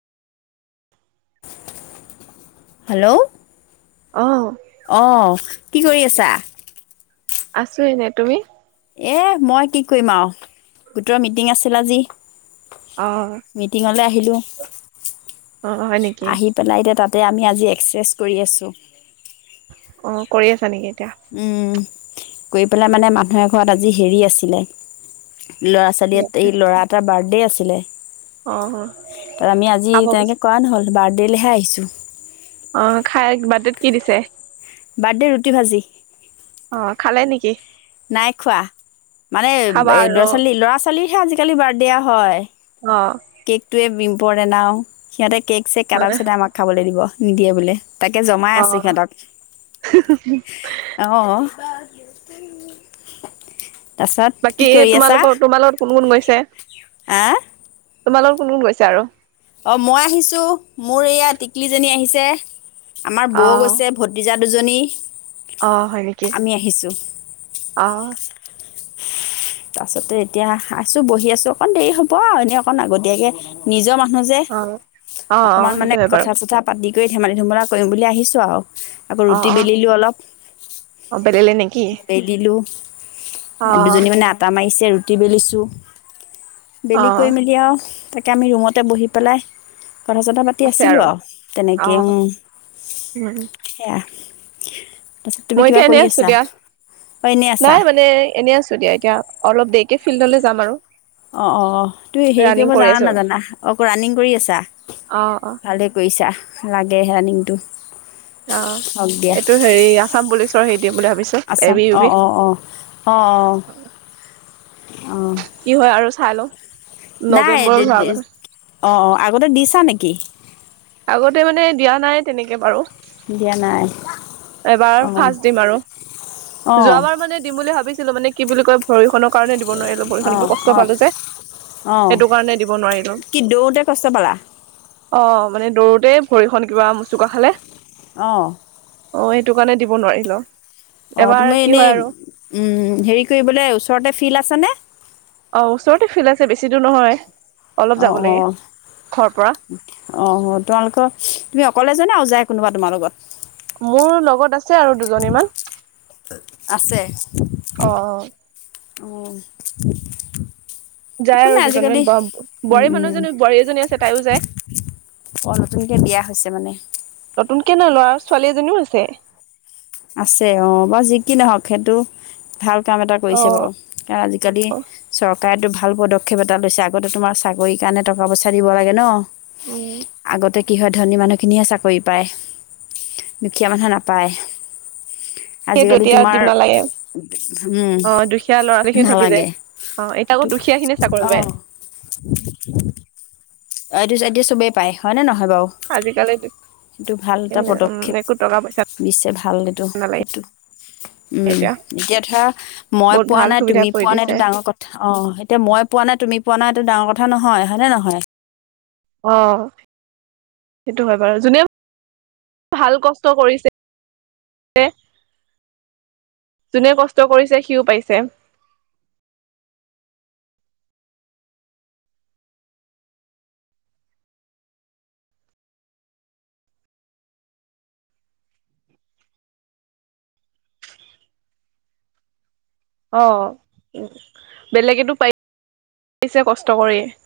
Hello অঁ' অঁ' কি কৰি আছা? আছোঁ এনেই তুমি? এহ মই কি কৰিম আও? গোটৰ মিটিং আছিল আজি। অ মিটিঙলে আহিলো, অ হয় নেকি আহি- পেলাই এতিয়া তাতে আমি আজি এক্সচেজ কৰি আছোঁ। অ' কৰি আছা নেকি এতিয়া? উম' কৰি পেলাই মানে মানুহ এঘৰত আজি হেৰি আছিলে- ল'ৰা ছোৱালী এট এতিয়া এই ল'ৰা এটাৰ বাৰ্থডে আছিলে। অ তাত আমি আজি খাব গৈছে তেনেকে কৰা নহ'ল, বাৰ্থডেলেহে আহিছো। অঁ খাই বাৰ্থডেত কি দিছে? বাৰ্থডেত ৰুটি ভাজি। অঁ খালে নেকি? নাই খোৱা, মানে এ খাবা আৰু ল'ৰা ছোৱালী ল'ৰা ছোৱালীৰহে আজিকালি বাৰথদে হয়। অঁ' কেকটোৱে ইম্পৰ্টেন্ট আও, সিহঁতে কেক চেক কটা হয় পিছতহে আমাক খাবলে দিব নিদিয়ে বোলে। তাকে জমাই অ আছো সিহঁতক, অঁ। তাৰছত বাকী কি এই কৰি আছা তোমালোকৰ তোমাৰ লগত কোন কোন গৈছে? হা তোমাৰ লগত কোন কোন গৈছে আৰু? অ মই আহিছো মোৰ এয়া টিকলিজনী আহিছে, আমাৰ অ বৌ গৈছে- ভতিজা দুজনী। অঁ হয় নেকি, আমি আহিছোঁ অঁ। তাছতে এতিয়া আছো বহি আছো অকণ দেৰি হব আও, এনেই অকণ আগতীয়াকে- নিজৰ মানুহ যে, অ অ অ অকমান মানে সেইটো হয় বাৰু কথা চথা- পাতি কৰি ধেমালি ধুমলা কৰিম বুলি আহিছোঁ আৰু, আকৌ অ ৰুটি অ বেলিলো অলপ। অ বেলিলে নি? বেলিলো, আ দুজনী মানে আট- টা মাৰিছে ৰুটি বেলিছোঁ, অ বেলি কৰি মেলি আও- এতিয়া আমি ৰুমতে বহি পেলাই কথা চথা পাত- তি আছে আছিলো আৰু আও অ তেনেকে উম, উম সেয়া। তাছত- মই এতিয়া এনেই আছো দিয়া, আছা নাই মান- নে এনেই আছো দিয়া এতিয়া অলপ দেৰিকে ফিল্ডলে যাম আৰু। অঁ অঁ তুমি হেৰি ৰানিং কৰিব কৰি জানা আছো নাজানা? অকল ৰানিং কৰি আছা অ অ ভালেই- কৰিছা, লাগে ৰানিংটো অ হওক দিয়া। এইটো হেৰি আছাম পুলিচৰ হেৰি দিম বুলি ভাবিছো। এ আচাম বি ইউ অঁ বি অঁ অঁ অঁ অঁ, অঁ। কি হয় আৰু চাই লওঁ? নাই নৱেম্বৰৰ হোৱাৰ আগতে। অঁ অঁ আগতে দিছা নেকি? আগতে মানে দিয়া নাই তেনেকে বাৰু। দিয়া নাই। এবাৰ অঁ ফাৰ্ষ্ট দিম আৰু অঁ যোৱাবাৰ মানে দিম বুলি ভাবিছিলো মানে কি বুলি কয় ভৰি খনক- কাৰণে দিব নোৱাৰিলো, অঁ ভৰিখন কষ্ট অঁ পালো যে। অঁ, সেইটো কাৰণে দিব নোৱাৰিলো কি দৌৰোতে কষ্ট পালা? অঁ মানে দৌৰোতেই ভৰিখন কিবা মোচুকা খালে। অ'। অ', এটো কাৰণে দিব নোৱাৰিলো, অঁ এবাৰ তুমি কি এনেই হয় আৰু। উম, হেৰি কৰিবলে, ওচৰতে ফিল্ড আছে নে? অ', ওচৰতে ফিল্ড আছে, বেছি দূৰ নহয়। অলপ যাব অ', লাগে অ'। ঘৰৰ পৰা অ', তোমালোকৰ, তুমি অকলে যোৱা নে, আৰু যায় কোনোবা তোমাৰ লগত? মোৰ লগত আছে আৰু দুজনী মান, অ'। অ'। যায় আৰু দুজনীমান, বোৱাৰী মানুহজনী, বোৱাৰী এজনী আছে, তাইও যায়। অ', নতুনকে বিয়া হৈছে মানে? নতুনকে নহয়, ল'ৰা, ছোৱালী এজনীও আছে। আছে অ', বা যি কি নহওঁক, সেইটো ভাল কাম এটা অ কৰিছে বাৰু, কাৰণ আজিকালি চৰকাৰ চৰকাৰেতো ভাল পদক্ষেপ এটা লৈছে, আগতে তোমাক চাকৰিৰ কাৰণে টকা পইচা দিব লাগে ন'। উম আগতে কি হয়, ধনী মানুহ খিনিয়হে চাকৰি পায়, দুখীয়া মানুহে নাপায়। সেইটো আজিকালি এতিয়া দিব তোমাৰ, নালাগে উম, অ দুখীয়া ল'ৰা ছোৱালী খিনি থাকি যায় নালাগে। অ এতিয়া আকৌ এইটো, দুখীয়া খিনিয়ে চাকৰি পায় অ'। অ', এইটো এতিয়া চবে পায়, হয় নে নহয় বাৰু। আজি কালিটো সেইটো ভাল এটা পদক্ষেপ দিছে, ভাল এইটো, নালাগে সেইটো। উম, এতিয়া ধৰা মই বহুত পোৱা ভাল নাই, সুবিধা তুমি কৰি পোৱা নাই দিছে সেইটো ডাঙৰ কথা। অ', এতিয়া মই পোৱা নাই, তুমি পোৱা নাই, এইটো ডাঙৰ কথা নহয়, হয়নে নহয়? অ', সেইটো হয় বাৰু, যোনে ভাল কষ্ট কৰিছে যোনে কষ্ট কৰিছে, সিও পাইছে। অ', বেলেগেতো পাইছে, কষ্ট কৰি।